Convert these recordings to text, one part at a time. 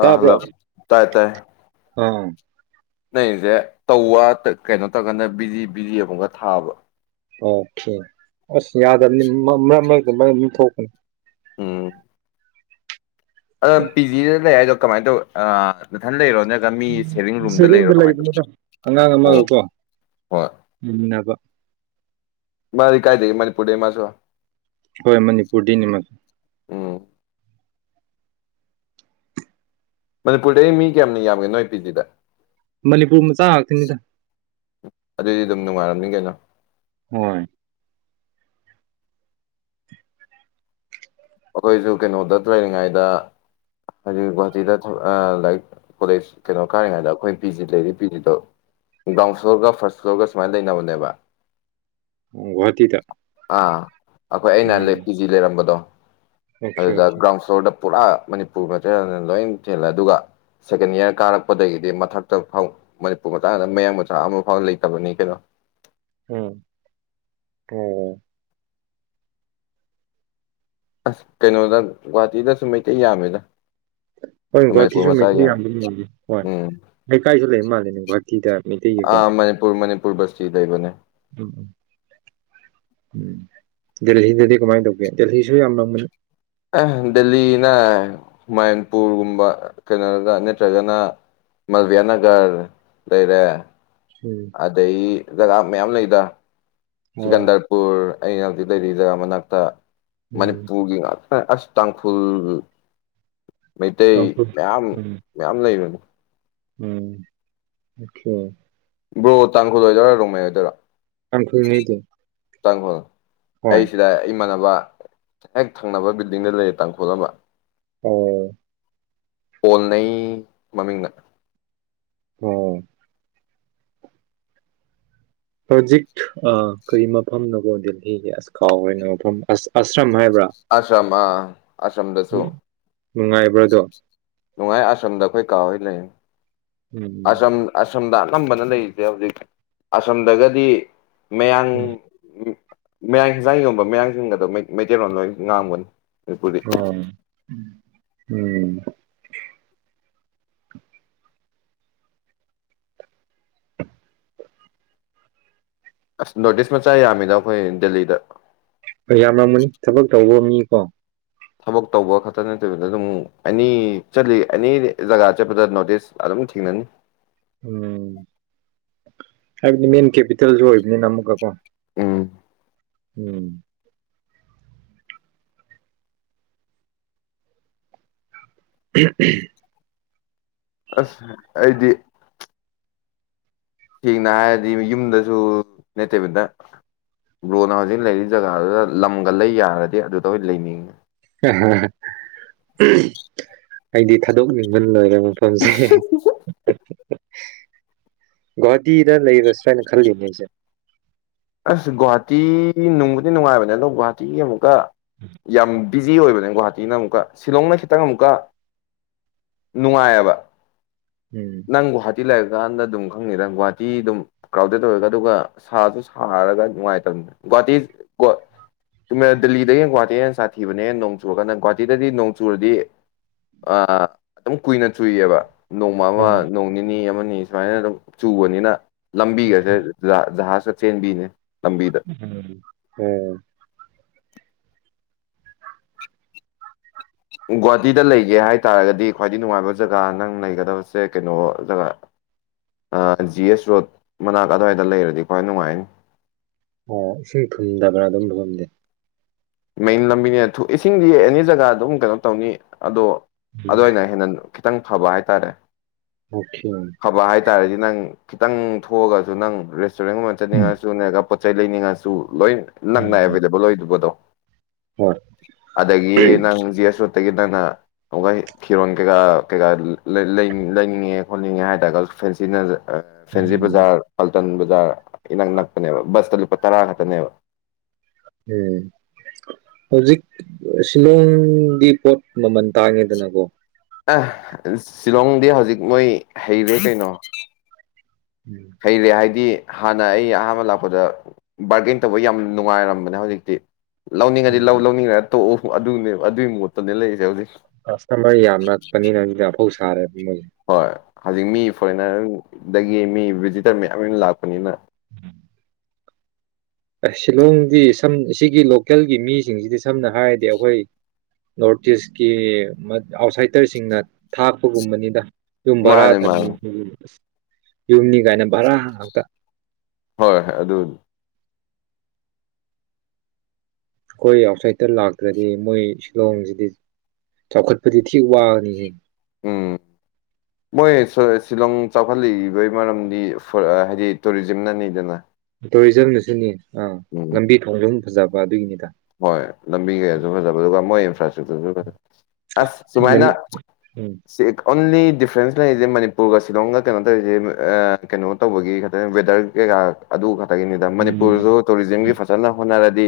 ꯑꯥ hello ꯑꯥ ꯅꯣꯏꯁꯦ ꯇꯧꯋꯥ ꯀꯩꯅꯣ ꯇꯧꯒꯥꯟꯗ ꯕꯤꯖꯤ ꯕꯤꯖꯤ ꯑꯃꯒ ꯊꯥꯕ ꯑꯣꯀꯦ ꯑꯁ ꯌꯥꯗꯕꯅꯤ ꯃꯔꯛ ꯃꯔꯛꯇ ꯃꯔ ꯑꯗꯨꯝ ꯊꯣꯛꯀꯅꯤ ꯎꯝ ꯑ ꯄꯤ ꯖꯤꯗ ꯂꯩ ꯍꯥꯏꯗꯣ ꯀꯃꯥꯏꯅ ꯇꯧꯋ ꯃꯊꯟ ꯂꯩꯔꯣ ꯅꯠꯇ꯭ꯔꯒ ꯃꯤ ꯁꯦꯚꯤꯡ ꯔꯨꯝꯗ ꯂꯩꯔꯣ ꯁꯔꯤꯦꯡꯗ ꯀꯃꯥꯏꯅ ꯇꯧ ꯂꯩꯕꯅꯤꯗꯣ ꯑꯉꯥꯡ ꯑꯣ ꯑꯃꯒꯀꯣ ꯎꯝꯕ ꯃꯥꯔꯤ ꯀꯥꯏ ꯊ ꯃꯔꯤ ꯄꯨꯇꯁꯨ ꯍꯣꯏ ꯃꯅꯤꯄꯨꯔꯗꯤꯅꯤ ꯎꯝ ꯃꯅꯤꯄꯨꯔꯗ ꯃꯤ ꯀꯌꯥꯝꯅ ꯌꯥꯝꯒꯦꯅꯣꯏ ꯑꯦ ꯄꯤꯖꯤꯗ ꯃꯅꯤꯄꯨꯔ ꯃꯆꯥ ꯉꯥꯛꯇꯅꯤꯗ ꯑꯗꯨꯏꯗꯤ ꯑꯗꯨꯝ ꯅꯨꯡꯉꯥꯏꯔꯝꯅꯤ ꯀꯩꯅꯣ ꯍꯣꯏ ꯑꯩꯈꯣꯏꯁꯨ ꯀꯩꯅꯣꯗ ꯇ꯭ꯔꯔꯤꯉꯩꯗ ꯍꯥꯏꯖꯤꯛ ꯒꯨꯍꯥꯇꯤꯗ ꯂꯥꯏꯛ ꯀꯣꯂꯦꯖ ꯀꯩꯅꯣ ꯀꯥꯔꯤꯉꯗ ꯑꯩꯈꯣꯏ ꯄꯤ ꯖꯤ ꯂꯩꯔꯤ ꯄꯤ ꯖꯤꯗꯣ ꯒ꯭ꯔꯥꯎꯟ ꯐ꯭ꯂꯣꯔꯒ ꯐꯥꯔꯁ ꯐ꯭ꯂꯣꯔꯒ ꯁꯨꯃꯥꯏꯅ ꯂꯩꯅꯕꯅꯦꯕ ꯎꯒꯨꯋꯥꯍꯥꯇꯤꯗ ꯑꯥ ꯑꯩꯈꯣꯏ ꯑꯩꯅ ꯂꯦꯐ ꯀꯤ ꯖꯤ ꯂꯩꯔꯝꯕꯗꯣ ꯑꯣꯀꯦ ꯑꯗꯨꯗ ꯑꯣꯀꯦ ꯒ꯭ꯔꯥꯎꯟ ꯐ꯭ꯂꯣꯔꯗ ꯄꯨꯔꯥ ꯃꯅꯤꯄꯨꯔ ꯃꯊꯦꯜꯅ ꯂꯣꯏ ꯊꯦꯜꯂꯦ ꯑꯗꯨꯒ ꯁꯦꯀꯦꯟ ꯏꯌꯥꯔ ꯀꯥꯔꯛꯄꯗꯒꯤꯗꯤ ꯃꯊꯛꯇ ꯐꯥꯎ ꯃꯅꯤꯄꯨꯔ ꯃꯆꯥꯗ ꯃꯌꯥꯡ ꯃꯆꯥ ꯑꯃ ꯐꯥꯎ ꯂꯩꯇꯕꯅꯤ ꯀꯩꯅꯣ [unintelligible] ꯎꯝ ꯑꯣꯝ ꯑꯁ ꯀꯩꯅꯣꯗ ꯒꯨꯍꯥꯇꯤꯗꯁꯨ ꯃꯩꯇꯩ ꯌꯥꯝꯃꯦꯗ ꯍꯣꯏ ꯃꯅꯤꯄꯨꯔ ꯒꯨꯍꯥꯇꯤꯁꯨ ꯃꯆꯥ ꯃꯩ ꯌꯥꯝ ꯌꯥꯝꯦ ꯍꯣꯏ ꯎꯝ ꯂꯩꯀꯥꯏꯁꯨ ꯂꯩꯕ ꯃꯥꯜꯂꯦꯅꯦ ꯒꯨꯍꯥꯇꯤꯗ ꯃꯩꯇꯩꯒꯤꯀꯣ ꯄꯕꯁꯇꯤ ꯂꯩꯕꯅꯦ ꯎꯝ ꯎꯝ ꯗꯦꯦꯜꯜꯂꯤꯗꯗꯤ ꯀꯃꯥꯏꯅ ꯇꯧꯒꯦ ꯗꯦꯜꯂꯤꯁꯨ ꯌꯥꯝ ꯂꯒꯅꯤ ꯗꯦꯜꯂꯤꯅ ꯃꯟꯄꯨꯔꯒꯨꯝꯕ ꯀꯩꯅꯣꯗ ꯅꯠꯇ꯭ꯔꯒꯅ ꯃꯜꯕꯤꯌꯥ ꯅꯒꯔ ꯂꯩꯔꯦ ꯎꯝ ꯑꯗꯩ ꯖꯒꯥ ꯃꯌꯥꯝ ꯂꯩꯗ ꯑꯣ ꯁꯤꯀꯟꯗꯔꯄꯨꯔ ꯑꯩ ꯉꯥꯛꯇꯤ ꯂꯩꯔꯤꯗꯖ ꯃꯅꯥꯛꯇ ꯎꯝ ꯃꯅꯤꯄꯨꯔꯒꯤ ꯉꯥꯛꯇ ꯑꯁ ꯇꯥꯡꯈꯨꯜ ꯃꯩꯇꯩ ꯇꯥꯡꯈꯨꯜ ꯃꯌꯥꯝ ꯎꯝ ꯃꯌꯥꯝ ꯂꯩꯕꯅꯤ ꯎꯝ ꯑ‌ꯣꯀ‌ꯦ ꯕ꯭ꯔꯣ ꯇꯥꯡꯈꯨꯂꯣꯏꯗꯣꯏꯔꯥ ꯅꯣꯡꯉꯩ ꯑꯣꯏꯗꯣꯏꯔꯥ ꯀꯥꯟꯈꯩꯗ ꯆꯥꯡꯈꯣꯜ ꯑꯩꯁꯤꯗ ꯏꯃꯥꯟ ꯍꯦꯛ ꯊꯪꯅꯕ ꯕꯤꯜꯗꯤꯡꯗ ꯂꯩꯔ ꯇꯥꯡꯈꯣꯜ ꯑꯃ ꯑꯣ ꯄꯣꯟꯅꯩ ꯃꯃꯤꯡꯅ ꯑꯣ ꯍꯧꯖꯤꯛ ꯀꯩ ꯃꯐꯝꯅꯀꯣ ꯗꯦꯜꯂꯤꯒꯤ ꯑꯁ ꯀꯥꯎ ꯑꯣꯏꯅ ꯃꯐꯝ ꯑꯁ ꯑꯁ ꯑꯁ ꯑꯃ ꯑꯁꯣꯝꯗꯁꯨ ꯎꯝ ꯅꯨꯡꯉꯥꯏꯕ꯭ꯔꯥꯗꯣ ꯅꯨꯡꯉꯥꯏ ꯑꯁꯣꯝꯗ ꯑꯩꯈꯣꯏ ꯀꯥ ꯍꯣꯏ ꯂꯩꯑꯦ ꯎꯝ ꯑꯁꯔꯝ ꯑꯁꯔꯝꯗ ꯑꯅꯝꯕꯅ ꯂꯩꯔꯤꯁꯦ ꯍꯧꯖꯤꯛ ꯑꯁꯔꯝꯗꯒꯗꯤ ꯃꯌꯥꯡ ꯎꯝ ꯃꯌꯥꯡ ꯍꯤꯟꯖꯥꯡ ꯌꯣꯟꯕ ꯃꯌꯥꯡꯁꯤꯡꯒꯗꯣ ꯃꯩꯇꯩꯂꯣꯟ ꯂꯣꯏ ꯉꯥꯡꯒꯅꯤ ꯑꯣ ꯎꯝ ꯑꯁ ꯅꯣꯔꯠꯏꯁ ꯃꯆꯥ ꯌꯥꯝꯃꯤꯗ ꯑꯩꯈꯣꯏ ꯗꯦꯜꯂꯤꯗ ꯌꯥꯝ ꯃꯝꯒꯅꯤ ꯊꯕꯛ ꯇꯧꯕ ꯃꯤꯀꯣ ꯊꯕꯛ ꯇꯧꯕ ꯈꯛꯇ ꯅꯠꯇꯕꯤꯗ ꯑꯗꯨꯝ ꯑꯦꯅꯤ ꯆꯠꯂꯤ ꯑꯦꯅꯤ ꯖꯒꯥ ꯆꯠꯄꯗ ꯅꯣꯔꯠꯏꯁ ꯑꯗꯨꯝ ꯊꯦꯡꯅꯅꯤ ꯎꯝ ꯍꯥꯏꯕꯗꯤ ꯃꯦꯟ ꯀꯦꯄꯤꯇꯦꯜꯁꯨ ꯑꯣꯏꯕꯅꯤꯅ ꯑꯃꯨꯛꯀꯀꯣ ꯎꯝ ꯎꯝ [unintelligible] ꯑꯁ ꯑꯩꯗꯤ ꯁꯦꯡꯅ ꯍꯥꯏꯔꯗꯤ ꯌꯨꯝꯗꯁꯨ ꯅꯠꯇꯕꯤꯗ ꯕꯔꯣꯅ ꯍꯧꯖꯤꯛ ꯂꯩꯔꯤ ꯖꯒꯥꯗꯨꯗ ꯂꯝꯒ ꯂꯩ ꯌꯥꯔꯗꯤ ꯑꯗꯨꯗ ꯑꯣꯏꯅ ꯂꯩꯅꯤꯡꯉꯤ ꯑꯩꯗꯤ ꯊꯥꯗꯣꯛꯅꯤꯡꯕꯅ ꯂꯣꯏꯔꯦ ꯃꯐꯝꯁꯤ ꯒꯣꯍꯥꯇꯤꯗ ꯂꯩꯔꯁꯤꯔꯅ ꯈꯜꯂꯤꯅꯦ ꯑꯩꯁꯦ ꯑꯥꯁ ꯒꯨꯍꯥꯇꯤ ꯅꯨꯡꯕꯨꯗꯤ ꯅꯨꯡꯉꯥꯏꯕꯅꯦ ꯑꯗꯣ ꯒꯨꯍꯥꯇꯤꯒꯤ ꯑꯃꯨꯛꯀꯥ ꯌꯥꯝ ꯕꯤꯖꯤ ꯑꯣꯏꯕꯅꯦ ꯒꯨꯍꯥꯇꯤꯅ ꯑꯃꯨꯛꯀ ꯁꯤꯂꯣꯡꯅ ꯈꯤꯇꯪ ꯑꯃꯨꯛꯀ ꯅꯨꯡꯉꯥꯏꯌꯦꯕ ꯎꯝ ꯒꯨꯍꯥꯇꯤ ꯂꯩꯔꯀꯥꯟꯗ ꯑꯗꯨꯝ ꯈꯪꯉꯤꯗ ꯒꯨꯍꯥꯇꯤ ꯑꯗꯨꯝ ꯀ꯭ꯔꯥꯎꯗꯦꯗ ꯑꯣꯏꯔꯒ ꯑꯗꯨꯒ ꯁꯥꯁꯨ ꯔꯒ ꯅꯨꯡꯥꯏ ꯇꯕꯅꯤ ꯗꯤꯜꯂꯤꯗꯒꯤꯅ ꯒꯨꯍꯥꯇꯤ ꯅ ꯍꯦꯟꯅ ꯁꯥꯊꯤꯕꯅꯦ ꯅꯣꯡ ꯆꯨꯔꯀꯥꯟ ꯒꯨꯍꯥꯇꯤꯗꯗꯤ ꯅꯣꯡꯆꯨꯔꯗꯤ ꯑꯥ ꯑꯗꯨꯝ ꯀꯨꯏꯅ ꯆꯨꯏꯌꯦꯕ ꯅꯣꯡꯃ ꯑꯃ ꯎꯝ ꯅꯣꯡ ꯅꯤꯅꯤ ꯑꯃꯅꯤ ꯁꯨꯃꯥꯏꯅ ꯑꯗꯨꯝ ꯆꯨꯕꯅꯤꯅ ꯂꯝꯕꯤꯒꯁꯦ ꯖꯍꯥꯖ ꯆꯦꯟꯕꯤꯅꯦ ꯎꯝ ꯍꯝ ꯒꯨꯍꯥꯇꯤꯗ ꯂꯩꯒꯦ ꯍꯥꯏꯇꯥꯥꯔꯒꯗꯤ ꯈ꯭ꯋꯥꯏꯗꯒꯤ ꯅꯨꯡꯉꯥꯏꯕ ꯖꯒꯥ ꯅꯪ ꯂꯩꯒꯗꯕꯁꯦ ꯀꯩꯅꯣ ꯖꯒꯥ ꯖꯤ ꯑꯦꯁ ꯔꯣꯗ ꯃꯅꯥꯛ ꯑꯗꯨꯋꯥꯏꯗ ꯂꯩꯔꯗꯤ ꯈ꯭ꯋꯥꯏ ꯅꯨꯡꯉꯥꯏꯅꯤ ꯏꯁꯤꯡ ꯊꯨꯝꯗꯕ꯭ꯔꯥ ꯑꯗꯨ ꯃꯐꯝꯗꯤ ꯃꯦꯟ ꯂꯝꯕꯤꯅꯦ ꯏꯁꯤꯡꯗꯤ ꯑꯦꯅꯤ ꯖꯒꯥ ꯑꯗꯨꯝ ꯀꯩꯅꯣ ꯇꯧꯅꯤ ꯑꯗꯣ ꯑꯗꯨ ꯎꯝ ꯋꯥꯏꯅ ꯍꯦꯟꯅ ꯈꯤꯇꯪ ꯐꯕ ꯍꯥꯏꯇꯥꯔꯦ ꯑꯣꯀꯦ ꯐꯕ ꯍꯥꯏꯇꯥꯥꯔꯗꯤ ꯅꯪ ꯈꯤꯇꯪ ꯊꯣꯛꯑꯒꯁꯨ ꯅꯪ ꯔꯦꯁꯇꯨꯔꯦꯟꯒꯨꯝꯕ ꯎꯝ ꯆꯠꯅꯤꯡꯉꯁꯨ ꯅꯠꯇ꯭ꯔꯒ ꯄꯣꯠꯆ ꯆꯩ ꯂꯩꯅꯤꯡꯉꯁꯨ ꯂꯣꯏ ꯅꯛꯅ ꯎꯝ ꯑꯦꯕꯥꯏꯂꯦꯕꯜ ꯑꯣꯏꯗꯕꯗꯣ ꯍꯣꯏ ꯑꯗꯒꯤ ꯅꯪ ꯖꯁ ꯒꯤ ꯅꯪꯅ ꯑꯃꯨꯛ ꯐꯤꯔꯣꯟ ꯀꯩꯀꯥ ꯀꯩꯀꯥ ꯂꯩꯅꯤꯡꯉꯦ ꯈꯣꯠꯅꯤꯡꯉꯦ ꯍꯥꯏꯇꯥꯔꯒ ꯐꯦꯟꯁꯤ ꯐꯦꯟꯁꯤ ꯎꯝ ꯕꯖꯥꯔ ꯇꯟ ꯕꯖꯥꯔ ꯏꯅꯛ ꯅꯛꯄꯅꯦꯕ ꯕꯁꯇ ꯂꯨꯄꯥ ꯇꯔꯥ ꯈꯛꯇꯅꯦꯕ ꯎꯝ ꯍꯧꯖꯤꯛ ꯁꯤꯂꯣꯡꯒꯤ ꯄꯣꯠ ꯃꯃꯜ ꯇꯥꯡꯉꯦꯗꯅꯀꯣ ꯑ ꯁꯤꯂꯣꯡꯗꯤ ꯍꯧꯖꯤꯛ ꯃꯣꯏ ꯍꯩꯔꯦ ꯀꯩꯅꯣ ꯎꯝ ꯍꯩꯔꯦ ꯍꯥꯏꯗꯤ ꯍꯥꯟꯅ ꯑꯩ ꯑꯍꯥꯟꯕ ꯂꯥꯛꯄꯗ ꯕꯥꯔꯒꯦꯟ ꯇꯧꯕ ꯌꯥꯝ ꯅꯨꯡꯉꯥꯏꯔꯝꯕꯅꯦ ꯍꯧꯖꯤꯛꯇꯤ ꯂꯧꯅꯤꯡꯉꯗꯤ ꯂꯧ ꯂꯧꯅꯤꯡꯉ ꯇꯣꯛꯎ ꯑꯗꯨꯅꯦ ꯑꯗꯨꯒꯤ ꯃꯣꯠꯇꯅꯦ ꯂꯩꯔꯤꯁꯦ ꯍꯧꯖꯤꯛ ꯀꯁꯇꯃꯔ ꯌꯥꯝꯂꯛ ꯄꯅꯤꯅ ꯑꯐꯥꯎ ꯁꯔꯦ ꯍꯣꯏ ꯍꯧꯖꯤꯛ ꯃꯤ ꯐꯣꯔꯦꯟꯅꯔꯗꯒꯤ ꯃꯤ ꯚꯤꯖꯤꯇꯔ ꯃꯌꯥꯝ ꯂꯥꯛꯄꯅꯤꯅ ꯎꯝ ꯁꯤꯂꯣꯡꯗꯤ ꯁꯝ ꯁꯤꯒꯤ ꯂꯣꯀꯦꯜꯒꯤ ꯃꯤꯁꯤꯡꯁꯤꯗꯤ ꯁꯝꯅ ꯍꯥꯏꯔꯗꯤ ꯑꯩꯈꯣꯏ ꯅꯣꯔꯠ ꯏꯁꯀꯤ ꯑꯥꯎꯠꯁꯥꯏꯗꯔꯁꯤꯡꯅ ꯊꯥꯛꯄꯒꯨꯝꯕꯅꯤꯗ ꯌꯨꯝ ꯚꯔꯥ ꯃꯥꯅꯦ ꯊꯝ ꯃꯥꯅꯦ ꯑ ꯌꯨꯝꯅꯤ ꯀꯥꯏꯅ ꯚꯔꯥ ꯉꯥꯛꯇ ꯍꯣꯏ ꯍꯣꯏ ꯑꯗꯨ ꯑꯩꯈꯣꯏ ꯑꯥꯎꯠꯁꯥꯏꯗꯠꯇ ꯂꯥꯛꯇ꯭ꯔꯗꯤ ꯃꯣꯏ ꯁꯤꯂꯣꯡꯁꯤꯗꯤ ꯆꯥꯎꯈꯠꯄꯗꯤ ꯊꯤ ꯋꯥꯅꯤꯍꯦ ꯎꯝ ꯃꯣꯏ ꯁꯤꯂꯣꯡ ꯆꯥꯎꯈꯠꯂꯛꯏꯕꯒꯤ ꯃꯔꯝꯗꯤ ꯍꯥꯏꯗꯤ ꯇꯨꯔꯤꯖꯝꯅꯅꯤꯗꯅ ꯇꯣꯔꯤꯖꯝꯅ ꯁꯤꯅꯤ ꯑꯥ ꯎꯝ ꯂꯝꯕꯤ ꯊꯣꯡꯁꯨ ꯐꯖꯕ ꯑꯗꯨꯒꯤꯅꯤꯗ ꯍꯣꯏ ꯂꯝꯕꯤ ꯀꯌꯥꯁꯨ ꯐꯖꯕ ꯑꯗꯨꯒ ꯃꯣꯏ ꯏꯟꯐ꯭ꯔꯥꯁ꯭ꯇ꯭ꯔꯛꯆꯔꯁꯨ ꯐꯖ ꯑꯁ ꯁꯨꯃꯥꯏꯅ ꯃꯅꯤ ꯎꯝ ꯩꯅ ꯇ ꯈꯒꯤꯅꯤ ꯃꯅꯤꯄꯨꯔꯁꯨ ꯎꯝ ꯇꯨꯔꯤꯖꯝꯒꯤ ꯐꯖꯅ ꯍꯣꯠꯅꯔꯗꯤ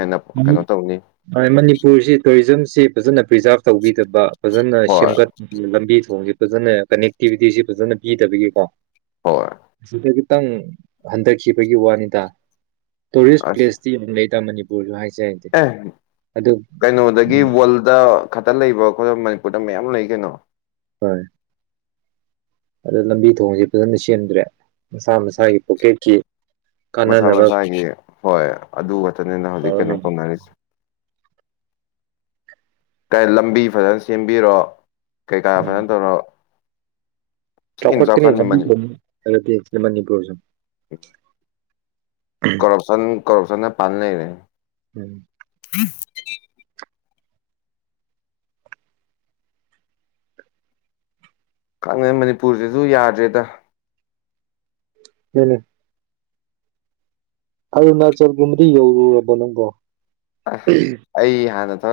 ꯍꯦꯟꯅ ꯀꯩꯅꯣ ꯇꯧꯅꯤ ꯃꯅꯤꯄꯨꯔꯁꯤ ꯇꯨꯔꯤꯖꯝꯁꯤ ꯐꯖꯅ ꯄ꯭ꯔꯤꯖꯥꯕ ꯇꯧꯕꯤꯗꯕ ꯐꯖꯅ ꯍꯣꯏ ꯁꯦꯝꯒꯠ ꯂꯝꯕꯤ ꯊꯣꯡꯁꯤ ꯐꯖꯅ ꯀꯅꯦꯛꯇꯤꯕꯤꯇꯤꯁꯤ ꯐꯖꯅ ꯄꯤꯗꯕꯒꯤꯀꯣ ꯍꯣꯏ ꯁꯤꯗ ꯈꯤꯇꯪ ꯍꯟꯊꯈꯤꯕꯒꯤ ꯋꯥꯅꯤꯗ ꯇꯨꯔꯤꯁ ꯑꯁ ꯄ꯭ꯂꯦꯁꯇꯤ ꯑꯃꯝ ꯂꯩꯇꯥ ꯃꯅꯤꯄꯨꯔꯁꯨ ꯍꯥꯏꯁꯦ ꯍꯥꯏꯗꯤ ꯑꯦ ꯑꯗꯨ ꯀꯩꯅꯣꯗꯒꯤ ꯔꯜꯗ ꯈꯛꯇ ꯂꯩꯕ ꯈꯣꯠ ꯃꯅꯤꯄꯨꯔꯗ ꯃꯌꯥꯝ ꯂꯩ ꯀꯩꯅꯣ ꯍꯣꯏ ꯑꯗ ꯂꯝꯕꯤ ꯊꯣꯡꯁꯦ ꯐꯖꯅ ꯁꯦꯝꯦꯟꯗ꯭ꯔꯦ ꯃꯁꯥ ꯃꯁꯥꯒꯤ ꯄꯣꯀꯦꯠꯀꯤ ꯃꯁꯥ ꯀꯥꯟꯅꯅꯕ ꯃꯁꯥꯒꯤ ꯍꯣꯏ ꯑꯗꯨ ꯈꯛꯇꯅꯤꯅ ꯍꯧꯖꯤꯛ ꯀꯩꯅꯣ ꯇꯧꯔ ꯇꯧꯅꯔꯤꯁꯦ ꯂꯝꯕꯤ ꯐꯖꯅ ꯁꯦꯝꯕꯤꯔꯣ ꯀꯩꯀꯥ ꯐꯖꯅ ꯇꯧꯅꯔꯣ ꯆꯈꯠ ꯇ ꯌꯥꯝꯂꯗꯤ ꯏꯅꯤꯄ꯭ꯔꯌꯣꯖ ꯀꯣꯔꯞꯁꯟ ꯀꯣꯔꯞꯁꯟꯅ ꯄꯥꯥꯟꯅ ꯔꯦ ꯎꯝ ꯎ ꯀꯪꯅ ꯃꯅꯤꯄꯨꯔꯁꯤꯁꯨ ꯌꯥꯗ꯭ꯔꯦꯗ ꯎꯅꯦ ꯑꯔꯨꯅꯥꯆꯜꯒꯨꯝꯕꯗꯤ ꯌꯧꯔꯨꯔꯕꯣ ꯅꯪꯕꯣ ꯑꯩ ꯍꯥꯟꯅ ꯊ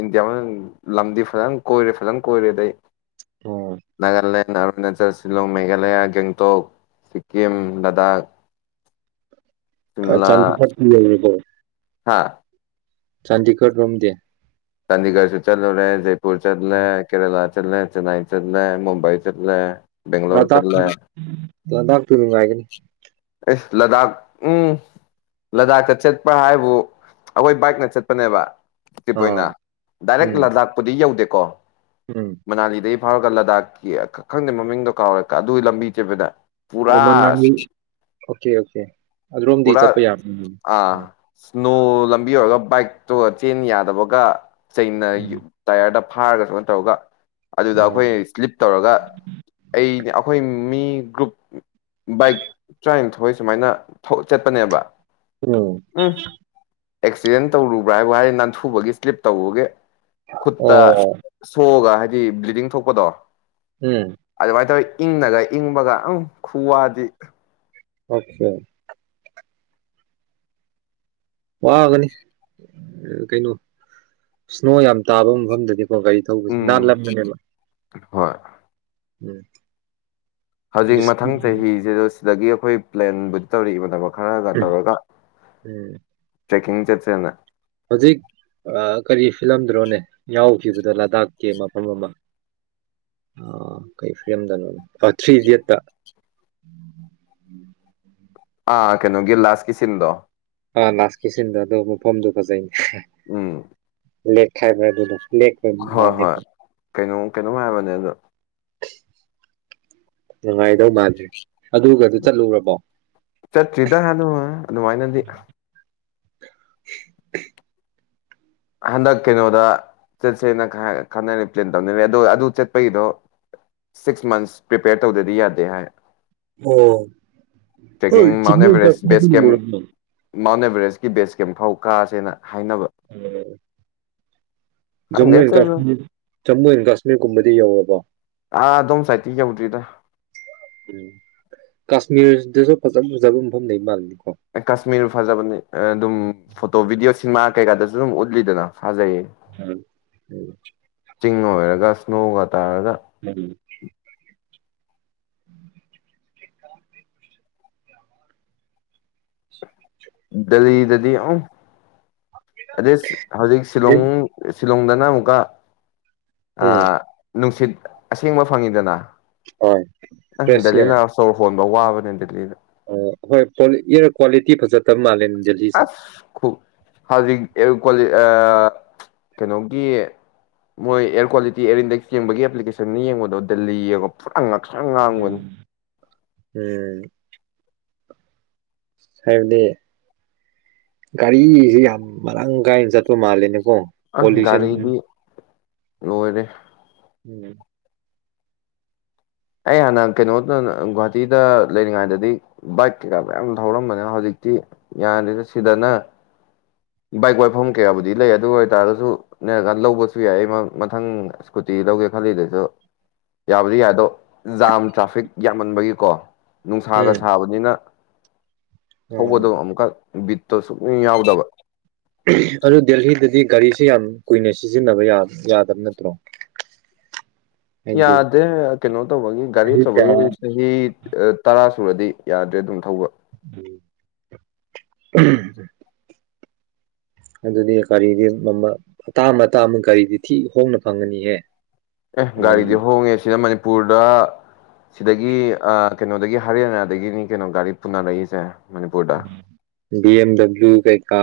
ꯏꯟꯗꯤꯌꯥ ꯂꯝꯗꯤ ꯐꯖꯅ ꯀꯣꯏꯔꯦ ꯐꯖꯅ ꯀꯣꯏꯔꯦ ꯑꯗꯩ ꯑꯣ ꯅꯥꯒꯜꯂꯦ ꯑꯔꯨꯅꯥꯆꯜ ꯁꯤꯂꯣꯡ ꯃꯦꯘꯥꯂꯌꯥ ꯒꯦꯡꯇꯣꯛ ꯁꯤꯛꯀꯤꯝ ꯂꯥꯗꯥꯛ [unintelligible] ꯆꯥꯟꯗꯤ ꯐꯠꯇ ꯂꯩꯔꯄꯣ [unintelligible] ꯍꯥꯥ ꯆꯥꯟꯗꯤꯒꯔ ꯔꯣꯝꯗꯤ ꯆꯥꯟꯗꯤꯒꯔꯁꯤ ꯆꯜꯔꯦ ꯖꯦꯄꯨꯔ ꯆꯠꯂꯦ ꯀꯦꯔꯂꯥ ꯆꯠꯂꯦ ꯆꯦꯟꯅꯏ ꯆꯠꯂꯦ ꯃꯨꯝꯕꯥꯩ ꯆꯠꯂꯦ ꯕꯦꯡꯒ꯭ꯂꯣꯔ ꯆꯠꯂꯦ ꯂꯗꯥꯛꯇꯨ ꯅꯨꯡꯉꯥꯏꯒꯅꯤ ꯑꯦꯁ ꯂꯗꯥꯛ ꯎꯝ ꯂꯗꯥꯛꯇ ꯆꯠꯄ ꯍꯥꯏꯕꯨ ꯑꯩꯈꯣꯏ ꯕꯥꯏꯛꯅ ꯆꯠꯄꯅꯦꯕ ꯇꯤꯞ ꯑꯣꯏꯅ ꯑꯥ ꯗꯥꯏꯔꯦꯛ ꯎꯝ ꯂꯥꯗꯥꯛꯄꯨꯗꯤ ꯌꯧꯗꯦꯀꯣ ꯎꯝ ꯃꯅꯥꯂꯤꯗꯩ ꯐꯥꯎꯔꯒ ꯂꯥꯗꯥꯛꯀꯤ ꯈꯪꯗꯦ ꯃꯃꯤꯡꯗꯣ ꯀꯥꯎꯔꯦ ꯑꯗꯨꯒꯤ ꯂꯝꯕꯤ ꯆꯄꯗ ꯑꯣ ꯄꯨꯔꯥ ꯃꯅꯥꯂꯤ ꯑꯣꯀꯦ ꯑꯣꯀꯦ ꯑꯗꯨꯔꯣꯝꯗꯤ ꯆꯠꯄ ꯌꯥꯕ ꯎꯝ ꯅꯣ ꯂꯝꯕꯤ ꯑꯣꯏꯔꯒ ꯕꯥꯏꯛꯇꯣꯒ ꯆꯦꯟ ꯌꯥꯗꯕꯒ ꯆꯩꯅ ꯎꯝ ꯇꯥꯏꯌꯔꯗ ꯐꯥꯔꯒ ꯁꯨꯃꯥꯏꯅ ꯇꯧꯔꯒ ꯑꯗꯨꯗ ꯑꯩꯈꯣꯏ ꯎꯝ ꯁ꯭ꯂꯤꯞ ꯇꯧꯔꯒ ꯑꯩ ꯑꯩꯈꯣꯏ ꯃꯤꯒ꯭ꯔꯨꯨꯞ ꯕꯥꯏꯛ ꯊꯏ ꯁꯨꯃꯥꯏꯅ ꯆꯠꯄꯅꯦꯕ ꯎꯝ ꯑꯦꯛꯁꯤꯗꯦꯟ ꯇꯧꯔꯨꯕ꯭ꯔꯥ ꯍꯥꯏꯕꯨ ꯍꯥꯏꯗꯤ ꯅꯥꯟꯊꯨꯕꯒꯤ ꯁ꯭ꯂꯤꯞ ꯇꯧꯕꯒꯤ ꯈꯨꯠꯇ ꯑꯣ ꯁꯣꯛꯑꯒ ꯍꯥꯏꯗꯤ ꯕ꯭ꯂꯤꯗꯤꯡ ꯊꯣꯛꯄꯗꯣ ꯎꯝ ꯑꯗꯨꯃꯥꯏꯅ ꯇꯧꯋꯤ ꯏꯪꯅꯒ ꯏꯪꯕꯒ ꯎ ꯈꯨꯋꯥꯗꯤ ꯑꯣꯆꯥꯦ ꯋꯥꯒꯅꯤ ꯀꯩꯅꯣ ꯁ꯭ꯅꯣ ꯌꯥꯝ ꯇꯥꯕ ꯃꯐꯝꯗꯗꯤ ꯒꯥꯔꯤ ꯊꯧꯕꯁꯦ ꯎꯝ ꯅꯥꯜꯂꯝꯕꯅꯦꯕ ꯍꯣꯏ ꯎꯝ ꯍꯧꯖꯤꯛ ꯗꯤꯁ ꯃꯊꯪ ꯆꯍꯤꯁꯤꯗ ꯁꯤꯗꯒꯤ ꯑꯩꯈꯣꯏ ꯄ꯭ꯂꯦꯟꯕꯨꯗꯤ ꯇꯧꯔꯛꯏꯕꯅꯦꯕꯣ ꯈꯔꯒ ꯎꯝ ꯇꯧꯔꯒ ꯎꯝ ꯇ꯭ꯔꯦꯛꯀꯤꯡ ꯆꯠꯁꯦꯅ ꯍꯧꯖꯤꯛ ꯀꯔꯤ ꯐꯤꯂꯝꯗ꯭ꯔꯣꯅꯦ ꯌꯥꯎꯈꯤꯕꯗꯣ ꯂꯥꯗꯥꯛꯀꯤ ꯃꯐꯝ ꯑꯃ ꯑ ꯀꯩ ꯐꯤꯂꯝꯗꯅꯣ ꯊ꯭ꯔꯤ ꯏꯗꯤꯌꯦꯠꯇ ꯑꯥ ꯀꯩꯅꯣ ꯒꯤ ꯂꯥꯁꯀꯤ ꯁꯤꯟꯗꯣ ꯑ ꯂꯥꯁꯀꯤ ꯁꯤꯟꯗꯣ ꯑꯗꯨꯏ ꯃꯐꯝꯗꯨ ꯐꯖꯩꯅꯦ ꯎꯝ ꯂꯦꯛ ꯈꯥꯏꯕ ꯑꯗꯨꯅ ꯂꯦ ꯃꯥ [unintelligible] ꯀꯩꯅꯣ ꯍꯥꯏꯔꯕꯅꯦ ꯑꯗꯣ ꯅꯨꯡꯉꯥꯏꯗꯧ ꯃꯥꯜꯂꯦ ꯑꯗꯨꯒꯗꯨ ꯆꯠꯂꯨꯔꯕꯣ ꯆꯠꯇ꯭ꯔꯤꯗ ꯍꯅꯨ ꯑꯗꯨꯃꯥꯏꯅꯗꯤ [unintelligible] ꯍꯟꯗꯛ ꯀꯩꯅꯣꯗ ꯆꯠꯁꯦꯅ ꯈꯟꯅꯔꯦ ꯄ꯭ꯂꯦꯟ ꯇꯧꯅꯦ ꯑꯣ ꯑꯗꯨ ꯆꯠꯄꯩꯗꯣ ꯁꯤꯛꯁ ꯃꯟꯁ ꯄ꯭ꯔꯤꯄꯦꯌꯔ ꯇꯧꯗꯗꯤ ꯌꯥꯗꯦ ꯍꯥꯏ ꯑꯣ ꯇ꯭ꯔꯦꯛꯀꯤꯡ ꯆ ꯃꯥꯎꯟ ꯑꯦꯚꯔꯦꯁ ꯕꯦꯁ ꯀꯦꯝ [unintelligible] ꯃꯥꯎꯟ ꯑꯦꯚꯔꯦꯁꯀꯤ ꯕꯦꯁ ꯀꯦꯝ ꯐꯥꯎ ꯀꯥꯁꯦꯅ ꯍꯥꯏꯅꯕ ꯎꯝ ꯈꯪꯗꯦ ꯆꯠꯂꯨ ꯖꯝꯃꯨ ꯑꯦꯟ ꯀꯥꯁꯃꯤꯔꯒꯨꯝꯕꯗꯤ ꯌꯧꯔꯕꯣ ꯑꯥ ꯗꯣꯝꯁꯥꯏꯗ ꯇꯝ ꯌꯧꯗ꯭ꯔꯤꯗ ꯎꯝ ꯀꯥꯁꯃꯤꯔꯗꯁꯨ ꯐꯖ ꯐꯖꯕ ꯃꯐꯝ ꯂꯩ ꯃꯥꯜꯅꯤ ꯀꯥꯁꯃꯤꯔꯕꯨ ꯐꯖꯕꯅꯤ ꯑꯗꯨꯝ ꯐꯣꯇꯣ ꯚꯤꯗꯤꯑꯣ ꯁꯤꯅꯦꯃꯥ ꯀꯩꯀꯥꯗꯁꯨ ꯑꯗꯨꯝ ꯎꯠꯂꯤꯗꯅ ꯐꯖꯩꯌꯦ ꯍ ꯍ ꯆꯤꯡ ꯑꯣꯏꯔꯒ ꯁ꯭ꯅꯣꯒ ꯇꯥꯔꯒ ꯗꯦꯂꯤ ꯗꯗꯤ ꯑ ꯑꯗꯩ ꯍꯧꯖꯤꯛ ꯁꯤꯂꯣꯡ ꯁꯤꯂꯣꯡꯗꯅ ꯑꯃꯨꯛꯀ ꯎꯝ ꯅꯨꯡꯁꯤꯠ ꯑꯁꯦꯡꯕ ꯐꯪꯉꯤꯗꯅ ꯍꯣꯏ ꯑ ꯐ꯭ꯔꯦꯁ ꯗꯦꯜꯂꯤ ꯂꯥꯛꯔ ꯁ ꯍꯣꯟꯕ ꯋꯥꯕꯅꯦ ꯗꯦꯜꯂꯤꯗ ꯑ ꯍꯣꯏ ꯏꯌꯥꯔ ꯀ꯭ꯋꯥꯂꯤꯇꯤ ꯐꯖꯠꯇꯕ ꯃꯥꯜꯂꯦ ꯗꯦꯜꯂꯤꯁꯦ ꯍꯧꯖꯤꯛꯣ ꯀꯩꯅꯣꯒꯤ ꯃꯣꯏ ꯑꯦꯌꯥꯔ ꯀ꯭ꯋꯥꯂꯤꯇꯤ ꯏꯌꯥꯔ ꯏꯟꯗꯦꯛꯁ ꯌꯦꯡꯕꯒꯤ ꯑꯦꯄ꯭ꯂꯤꯀꯦꯁꯟꯅ ꯌꯦꯡꯕꯗꯣ ꯗꯦꯜꯂꯤꯒ ꯄꯨꯠ ꯉꯛ ꯎꯝ ꯍꯝ ꯍꯥꯏꯕꯗꯤ ꯒꯥꯔꯤꯁꯤ ꯌꯥꯝ ꯃꯔꯥꯡ ꯀꯥꯏꯅ ꯆꯠꯄ ꯃꯥꯜꯂꯦꯅꯦ ꯑꯣꯣ ꯑꯁ ꯄꯣꯂꯨꯁꯟ ꯒꯥꯔꯤꯗꯤ ꯂꯣꯏꯔꯦ ꯎꯝ ꯑꯩ ꯍꯥꯟꯅ ꯀꯩꯅꯣꯗ ꯒꯨꯍꯥꯇꯤꯗ ꯂꯩꯔꯤꯉꯩꯗꯗꯤ ꯕꯥꯏꯛ ꯀꯩꯀꯥ ꯃꯌꯥꯝ ꯊ ꯍꯧꯔꯝꯕꯅꯦ ꯍꯧꯖꯤꯛ ꯌꯥꯅꯤꯗ ꯁꯤꯗꯅ ꯕꯥꯏꯛ ꯋꯥꯏꯐꯝ ꯀꯌꯥꯕꯨꯗꯤ ꯂꯩ ꯑꯗꯨ ꯑꯣꯏꯇꯥꯔꯒꯁꯨ ꯅꯔꯀꯥꯟꯗ ꯂꯧꯕꯁꯨ ꯌꯥꯏ ꯑꯩ ꯃꯊꯪ ꯏꯁꯀꯨꯇꯤ ꯀꯩꯗꯧꯒꯦ ꯈꯜꯂꯤꯗꯨꯁꯨ ꯌꯥꯕꯨꯗꯤ ꯌꯥꯏ ꯑꯗꯣ ꯖꯥꯝ ꯇ꯭ꯔꯥꯐꯤꯛ ꯌꯥꯝꯃꯟꯕꯒꯤꯀꯣ ꯅꯨꯡꯁꯥꯒ ꯎꯝ ꯁꯥꯕꯅꯤꯅ ꯎꯝ ꯊꯧꯕꯗꯣ ꯑꯃꯨꯛꯀ ꯕꯤꯠꯇꯣ ꯁꯨꯛꯅꯤꯡ ꯌꯥꯎꯗꯕ ꯑꯗꯨ ꯗꯦꯍꯤꯗꯗꯤ ꯒꯥꯔꯤꯁꯦ ꯌꯥꯝ ꯀꯨꯏꯅ ꯁꯤꯖꯤꯟꯅꯕ ꯌꯥꯗꯕ ꯅꯠꯇ꯭ꯔꯣ [inaudible] ꯍꯥꯏꯗꯤ ꯌꯥꯗꯦ ꯀꯩꯅꯣ ꯇꯧꯕꯒꯤ ꯒꯥꯔꯤ ꯇꯧꯕꯒꯤ ꯆꯍꯤ ꯇꯔꯥ ꯊꯨꯔꯗꯤ ꯌꯥꯗ꯭ꯔꯦ ꯑꯗꯨꯝ ꯊꯧꯕ ꯎ ꯑꯗꯨꯗꯤ ꯀꯒꯥꯔꯤꯗꯤ ꯑꯇꯥ ꯑꯃꯇꯥ ꯑꯃ ꯀꯒꯥꯔꯤꯗꯤ ꯊꯤ ꯍꯣꯡꯅ ꯐꯪꯉꯅꯤꯍꯦ ꯑꯦ ꯒꯥꯔꯤꯗꯤ ꯍꯣꯡꯉꯦ ꯁꯤꯅ ꯃꯅꯤꯄꯨꯔꯗ ꯁꯤꯗꯒꯤ ꯑ ꯀꯩꯅꯣꯗꯒꯤ ꯍꯔꯤꯌꯥꯅꯥꯗꯒꯤꯅꯤ ꯀꯩꯅꯣ ꯒꯥꯔꯤ ꯄꯨꯅꯔꯛꯏꯁꯦ ꯃꯅꯤꯄꯨꯔꯗ ꯕꯤ ꯑꯦꯝ ꯗꯕ꯭ꯂꯤꯎ ꯀꯩ ꯀꯥ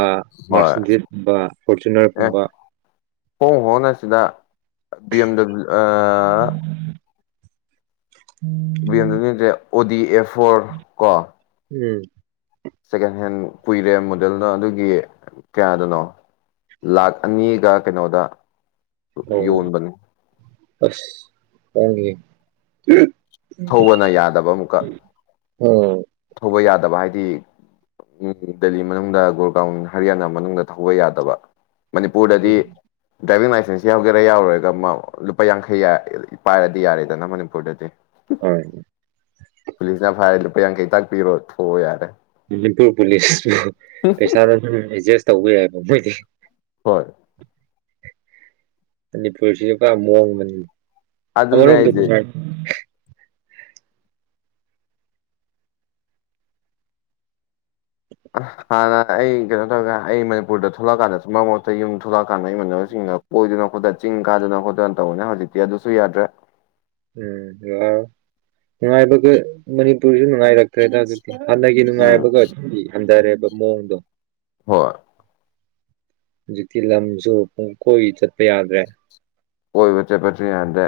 ꯍꯣꯏ ꯃꯥꯔꯁꯤꯗꯤꯁꯀꯨꯝꯕ ꯑꯦ ꯐꯣꯔꯆꯨꯅꯔꯒꯨꯝꯕ ꯍꯣꯡ ꯍꯣꯡꯅꯁꯤꯗ ꯕꯤ ꯑꯦꯝ ꯗꯕ꯭ꯂꯤꯎ ꯑ ꯕꯤ ꯑꯦꯝ ꯗꯨꯗ꯭ꯔꯦ ꯑꯣ ꯗꯤ ꯑꯦꯐꯣꯔ ꯀꯣ ꯁꯦꯀꯦꯟ ꯍꯦꯟ ꯀꯨꯏꯔꯦ ꯃꯣꯗꯦꯜꯅꯣ ꯑꯗꯨꯒꯤ ꯀꯌꯥꯗꯅꯣ ꯂꯥꯛ ꯑꯅꯤꯒ ꯀꯩꯅꯣꯗ ꯎꯝ ꯌꯣꯟꯕꯅꯤ ꯑꯁ ꯍꯣꯡꯒꯦ ꯊꯧꯕꯅ ꯌꯥꯗꯕ ꯑꯃꯨꯛꯀ ꯎꯝ ꯊꯧꯕ ꯌꯥꯗꯕ ꯍꯥꯏꯗꯤ ꯎꯝ ꯗꯦꯜꯂꯤ ꯃꯅꯨꯡꯗ ꯒꯣꯔꯒꯥꯎ ꯟ ꯍꯔꯤꯌꯥꯅꯥ ꯃꯅꯨꯡꯗ ꯊꯧꯕ ꯌꯥꯗꯕ ꯃꯅꯤꯄꯨꯔꯗꯗꯤ ꯗ꯭ꯔꯥꯏꯕꯤꯡ ꯂꯥꯏꯁꯦꯟꯁ ꯌꯥꯎꯒꯦꯔꯥ ꯌꯥꯎꯔꯒ ꯂꯨꯄꯥ ꯌꯥꯡꯈꯩ ꯄꯥꯏꯔꯗꯤ ꯌꯥꯔꯦꯗꯅ ꯃꯅꯤꯄꯨꯔꯗꯗꯤ ꯍꯝ ꯄꯨꯂꯤꯁꯅ ꯐꯥꯏꯔꯦ ꯂꯨꯄꯥ ꯌꯥꯡꯈꯩ ꯇꯥꯛ ꯄꯤꯔꯣ ꯊꯣꯛꯑꯣ ꯌꯥꯔꯦ ꯃꯅꯤꯄꯨꯔ ꯄꯨꯂꯤꯁꯄꯨ ꯄꯩꯁꯥꯗ ꯑꯗꯨꯝ ꯑꯦꯗꯖꯁ ꯇꯧꯕꯋ ꯍꯥꯏꯕ ꯃꯣꯏꯗꯤ ꯍꯣꯏ ꯃꯅꯤꯄꯨꯔꯁꯤ ꯄꯨ ꯃꯣꯡꯕꯅꯤ ꯑꯗꯨꯅꯦ ꯑꯃꯔꯣꯝꯗꯅꯤ ꯑꯩꯁꯦ ꯍꯥꯟꯅ ꯑꯩ ꯀꯩꯅꯣ ꯇꯧꯔꯒꯦ ꯑꯩ ꯃꯅꯤꯄꯨꯔꯗ ꯊꯣꯛꯂꯛꯑꯀꯥꯟꯗ ꯃꯔꯛ ꯃꯔꯛꯇ ꯌꯨꯝꯗ ꯊꯣꯛꯂꯛꯑꯀꯥꯟꯗ ꯑꯩ ꯃꯁꯤꯡ ꯀꯣꯏꯗꯅ ꯈꯣꯠꯇꯅ ꯆꯤꯡ ꯀꯥꯗꯅ ꯈꯣꯠꯇꯅ ꯇꯧꯕꯅꯦ ꯍꯧꯖꯤꯛꯇꯤ ꯑꯗꯨꯁꯨ ꯌꯥꯗ꯭ꯔꯦ ꯎꯝ ꯅꯨꯡꯉꯥꯏꯕꯒꯤ ꯃꯅꯤꯄꯨꯔꯁꯨ ꯅꯨꯡꯉꯥꯏꯔꯛꯇ꯭ꯔꯦꯗ ꯑꯗꯨ ꯍꯥꯟꯅꯒꯤ ꯎꯝ ꯅꯨꯡꯉꯥꯏꯕꯒ ꯑꯗꯨꯗꯤ ꯍꯟꯊꯔꯦꯕ ꯃꯑꯣꯡꯗꯣ ꯍꯣꯏ ꯍꯧꯖꯤꯛꯇꯤ ꯂꯝꯁꯨ ꯄꯨꯡ ꯀꯣꯏ ꯆꯠꯄ ꯌꯥꯗ꯭ꯔꯦ ꯀꯣꯏꯕ ꯆꯠꯄꯁꯨ ꯌꯥꯗ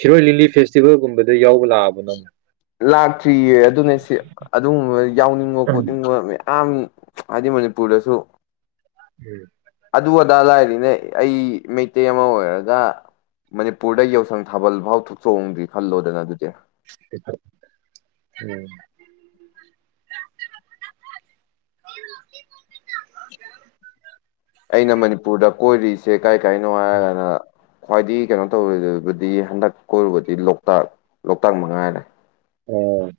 ꯁꯤꯔꯣꯏ ꯂꯤꯂꯤ ꯐꯦꯁꯇꯤꯚꯦꯜꯒꯨꯝꯕꯗ ꯌꯥꯎꯕ ꯂꯥꯛꯑꯕ ꯅꯪ ꯂꯥꯛꯇ꯭ꯔꯤꯌꯦ ꯑꯗꯨꯅꯦ ꯁꯤ ꯑꯗꯨꯒꯨꯝꯕ ꯌꯥꯎꯅꯤꯡꯕ ꯎꯝ ꯈꯣꯠꯅꯤꯡꯕ ꯌꯥꯝ ꯍꯥꯏꯗꯤ ꯃꯅꯤꯄꯨꯔꯗꯁꯨ ꯎꯝ ꯑꯗꯨ ꯑꯗꯥ ꯂꯥꯏꯔꯤꯅꯦ ꯑꯩ ꯃꯩꯇꯩ ꯑꯃ ꯑꯣꯏꯔꯒ ꯃꯅꯤꯄꯨꯔꯗ ꯌꯥꯎꯁꯪ ꯊꯥ ꯕꯜ ꯐꯥꯎ ꯊꯣꯛꯆꯣꯡꯗ꯭ꯔꯤ ꯈꯜꯂꯣꯗꯅ ꯑꯗꯨꯗꯤ ꯎꯝ [inaudible] ꯑꯩꯅ ꯃꯅꯤꯄꯨꯔꯗ ꯀꯣꯏꯔꯤꯁꯦ ꯀꯥꯏ ꯀꯥꯏꯅꯣ ꯍꯥꯏꯔꯒꯅ ꯈ꯭ꯋꯥꯏꯗꯒꯤ ꯀꯩꯅꯣ ꯇꯧꯔꯨꯕꯗꯤ ꯍꯟꯗꯛ ꯀꯣꯏꯔꯨꯕꯗꯤ ꯂꯣꯛꯇꯥꯛ ꯂꯣꯛꯇꯥꯛ ꯃꯉꯥꯏꯔꯦ ꯎꯝ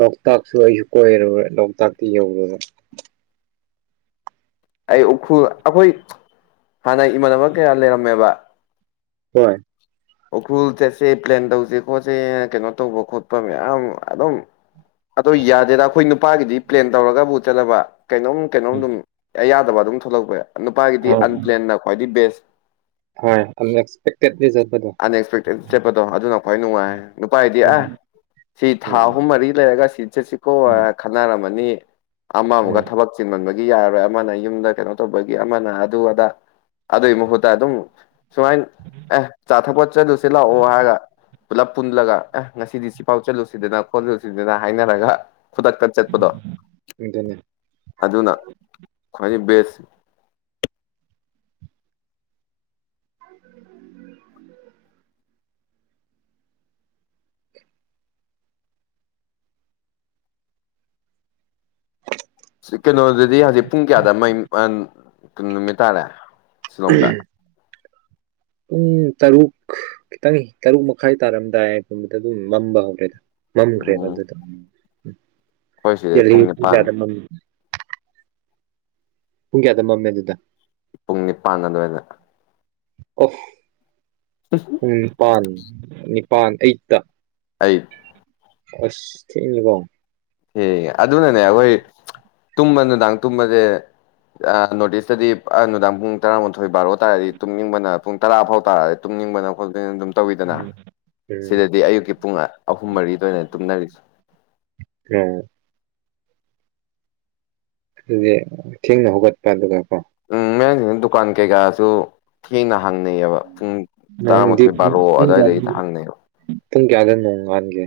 ꯂꯣꯛꯇꯥꯛꯁꯨ ꯑꯩꯁꯨ ꯀꯣꯏꯔꯨꯔꯦ ꯂꯣꯛꯇꯥꯛꯇꯤ ꯌꯧꯔꯨꯔ ꯑꯩ ꯎꯈ꯭ꯔꯨꯜ ꯑꯩꯈꯣꯏ ꯍꯥꯟꯅ ꯏꯃꯥꯟꯅꯕ ꯀꯌꯥ ꯂꯩꯔꯝꯃꯦꯕ ꯍꯣꯏ ꯎꯈ꯭ꯔꯨꯜ ꯆꯠꯁꯦ ꯄ꯭ꯂꯦꯟ ꯇꯧꯁꯦ ꯈꯣꯠꯁꯦ ꯀꯩꯅꯣ ꯇꯧꯕ ꯈꯣꯠꯄ ꯃꯌꯥꯝ ꯑꯗꯨꯝ ꯑꯗꯣ ꯌꯥꯗꯦꯗ ꯑꯩꯈꯣꯏ ꯅꯨꯄꯥꯒꯤꯗꯤ ꯄ꯭ꯂꯦꯟ ꯇꯧꯔꯒꯕꯨ ꯆꯠꯂꯕ ꯀꯩꯅꯣꯝ ꯀꯩꯅꯣꯝ ꯑꯗꯨꯝ ꯌꯥꯗꯕ ꯑꯗꯨꯝ ꯊꯣꯛꯂꯛꯄ ꯌꯥ ꯅꯨꯄꯥꯒꯤꯗꯤ ꯑꯟꯄ꯭ꯂꯦꯟꯅ ꯈ꯭ꯋꯥꯏꯗꯒꯤ ꯕꯦꯁ ꯍꯣꯢ ꯑꯟꯑꯦꯛꯁꯄꯦꯛꯇꯦꯠꯇ ꯆꯠ ꯑꯟꯑꯛꯁꯄꯦꯛꯇꯦꯠ ꯆꯠꯄꯗꯣ ꯑꯗꯨꯅ ꯈ꯭ꯋꯥꯏ ꯅꯨꯡꯉꯥꯏ ꯅꯨꯄꯥꯗꯤ ꯑ ꯎꯝ ꯁꯤ ꯊꯥ ꯑꯍꯨꯝ ꯃꯔꯤ ꯂꯩꯔꯒ ꯁꯤ ꯆꯠꯁꯤꯀꯣ ꯈꯟꯅꯔꯝꯃꯅꯤ ꯑꯃ ꯑꯃꯨꯒ ꯎꯝ ꯊꯕꯛ ꯆꯤꯟ ꯃꯕ ꯌꯥꯔꯔꯣꯏ ꯑꯃꯅ ꯌꯨꯝꯗ ꯀꯩꯅꯣ ꯇꯧꯕꯒꯤ ꯑꯃꯅ ꯑꯗꯨ ꯑꯗꯥ ꯑꯗꯨꯒꯤ ꯃꯍꯨꯠꯇ ꯑꯗꯨꯝ ꯁꯨꯃꯥꯏꯅ ꯑꯦ ꯆꯥꯊꯛꯄꯣꯠ ꯆꯂꯁꯤ ꯂꯥꯛꯑꯣ ꯍꯥꯏꯔꯒ ꯄꯨꯂꯞ ꯄꯨꯜꯂꯒ ꯑꯦ ꯉꯁꯤꯗꯤ ꯁꯤ ꯄꯥꯎ ꯆꯠꯂꯨꯁꯤꯗꯅ ꯈꯣꯠꯂꯨꯁꯤꯗꯅ ꯍꯥꯏꯅꯔꯒ ꯈꯨꯗꯛꯇ ꯆꯠꯄꯗꯣ ꯑꯗꯨꯅꯦ ꯑꯗꯨꯅ ꯈ꯭ꯋꯥꯏꯗꯒꯤ ꯕꯦꯁ [unintelligible] [unintelligible] ꯀꯩꯅꯣꯗꯗꯤ ꯍꯧꯖꯤꯛ ꯄꯨꯡ ꯀꯌꯥꯗꯩ ꯅꯨꯃꯤꯠ ꯇꯥꯔꯦ ꯁꯂꯗ ꯄꯨꯡ ꯇꯔꯨꯛ ꯈꯤꯇꯪ ꯇꯔꯨꯛ ꯃꯈꯥꯏ ꯇꯥꯔꯝꯗꯥꯏ ꯄꯨꯝꯕꯗ ꯑꯗꯨꯝ ꯃꯝꯕ ꯍꯧꯔꯦꯗ ꯃꯃ ꯀ꯭ꯔꯦꯗ ꯎꯝ ꯑꯩꯈꯣꯏ ꯁꯤꯗ ꯄꯨꯡ ꯅꯤꯄꯥꯟ ꯑꯗꯨꯗꯗ ꯃ ꯄꯨꯡ ꯀꯌꯥꯗ ꯃꯝꯃꯦ ꯑꯗꯨꯗ ꯄꯨꯡ ꯅꯤꯄꯥꯟ ꯑꯗꯨꯋꯥꯏꯗ ꯑꯣ ꯄꯨꯡ ꯅꯤꯄꯥꯟ ꯅꯤꯄꯥꯟ ꯑꯩꯠꯇ ꯑꯩ ꯑꯁ ꯊꯀꯣ ꯑꯦ ꯑꯗꯨꯅꯅꯦ ꯑꯩꯈꯣꯏ ꯇꯨꯝꯕ ꯅꯨꯡꯗꯥꯡ ꯇꯨꯝꯕꯁꯦ ꯅꯣꯔꯠ ꯏꯁꯇꯗꯤ ꯅꯨꯡꯗꯥꯡ ꯄꯨꯡ ꯇꯔꯥꯃꯥꯊꯣꯏ ꯕꯥꯔꯣ ꯇꯥꯔꯗꯤ ꯇꯨꯝꯅꯤꯡꯕꯅ ꯄꯨꯡ ꯇꯔꯥ ꯐꯥꯎ ꯇꯥꯔꯗꯤ ꯈꯪꯅꯤꯡꯕꯅ ꯈꯣꯠꯄ ꯑꯗꯨꯝ ꯇꯧꯋꯤꯗꯅ ꯎꯝ ꯎꯝ ꯁꯤꯗꯗꯤ ꯑꯌꯨꯛꯀꯤ ꯄꯨꯡ ꯑꯍꯨꯝ ꯃꯔꯤꯗ ꯑꯣꯏꯅ ꯇꯨꯝꯅꯔꯤꯁ ꯎꯝ ꯑꯗꯨ ꯊꯦꯡꯅ ꯍꯧꯒꯠꯄ ꯑꯗꯨꯒ ꯀꯣ ꯎꯝ ꯃ ꯗꯨꯀꯥꯟ ꯀꯩ ꯀꯁꯨ ꯊꯅ ꯍꯪꯅꯩꯑꯕ ꯄꯨꯡ ꯇꯔꯥꯃꯥꯊꯣꯏ ꯕꯥꯔꯣ ꯑꯗꯨꯋꯥꯏꯗꯩꯗ ꯍꯪꯅꯩꯑꯕ ꯇꯨꯨꯝ ꯀꯌꯥ ꯀ ꯃꯑꯣꯣꯡꯒꯦ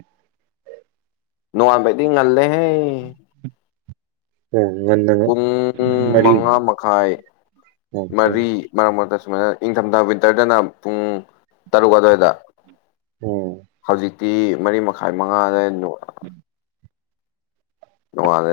ꯅꯅꯨꯡꯉꯕꯗꯤ ꯉꯜꯂꯦꯍꯦ ꯑꯣ ꯉꯟꯅ ꯄꯨꯡ ꯃꯔꯤ ꯃꯉꯥ ꯃꯈꯥꯏ ꯑꯣꯀꯦ ꯃꯔꯤ ꯃꯔꯝ ꯑꯣꯏꯗ ꯁꯨꯃꯥꯏꯅ ꯏꯪꯊꯝꯊꯥ ꯋꯤꯟꯇꯔꯗꯅ ꯄꯨꯡ ꯇꯔꯨꯛ ꯑꯗꯨꯋꯥꯏꯗ ꯑꯣꯝ ꯇꯤ ꯃꯔꯤ ꯃꯈꯥꯏ ꯃꯉꯥꯗꯣ ꯎꯝ ꯅꯅꯨꯡꯉꯅꯦ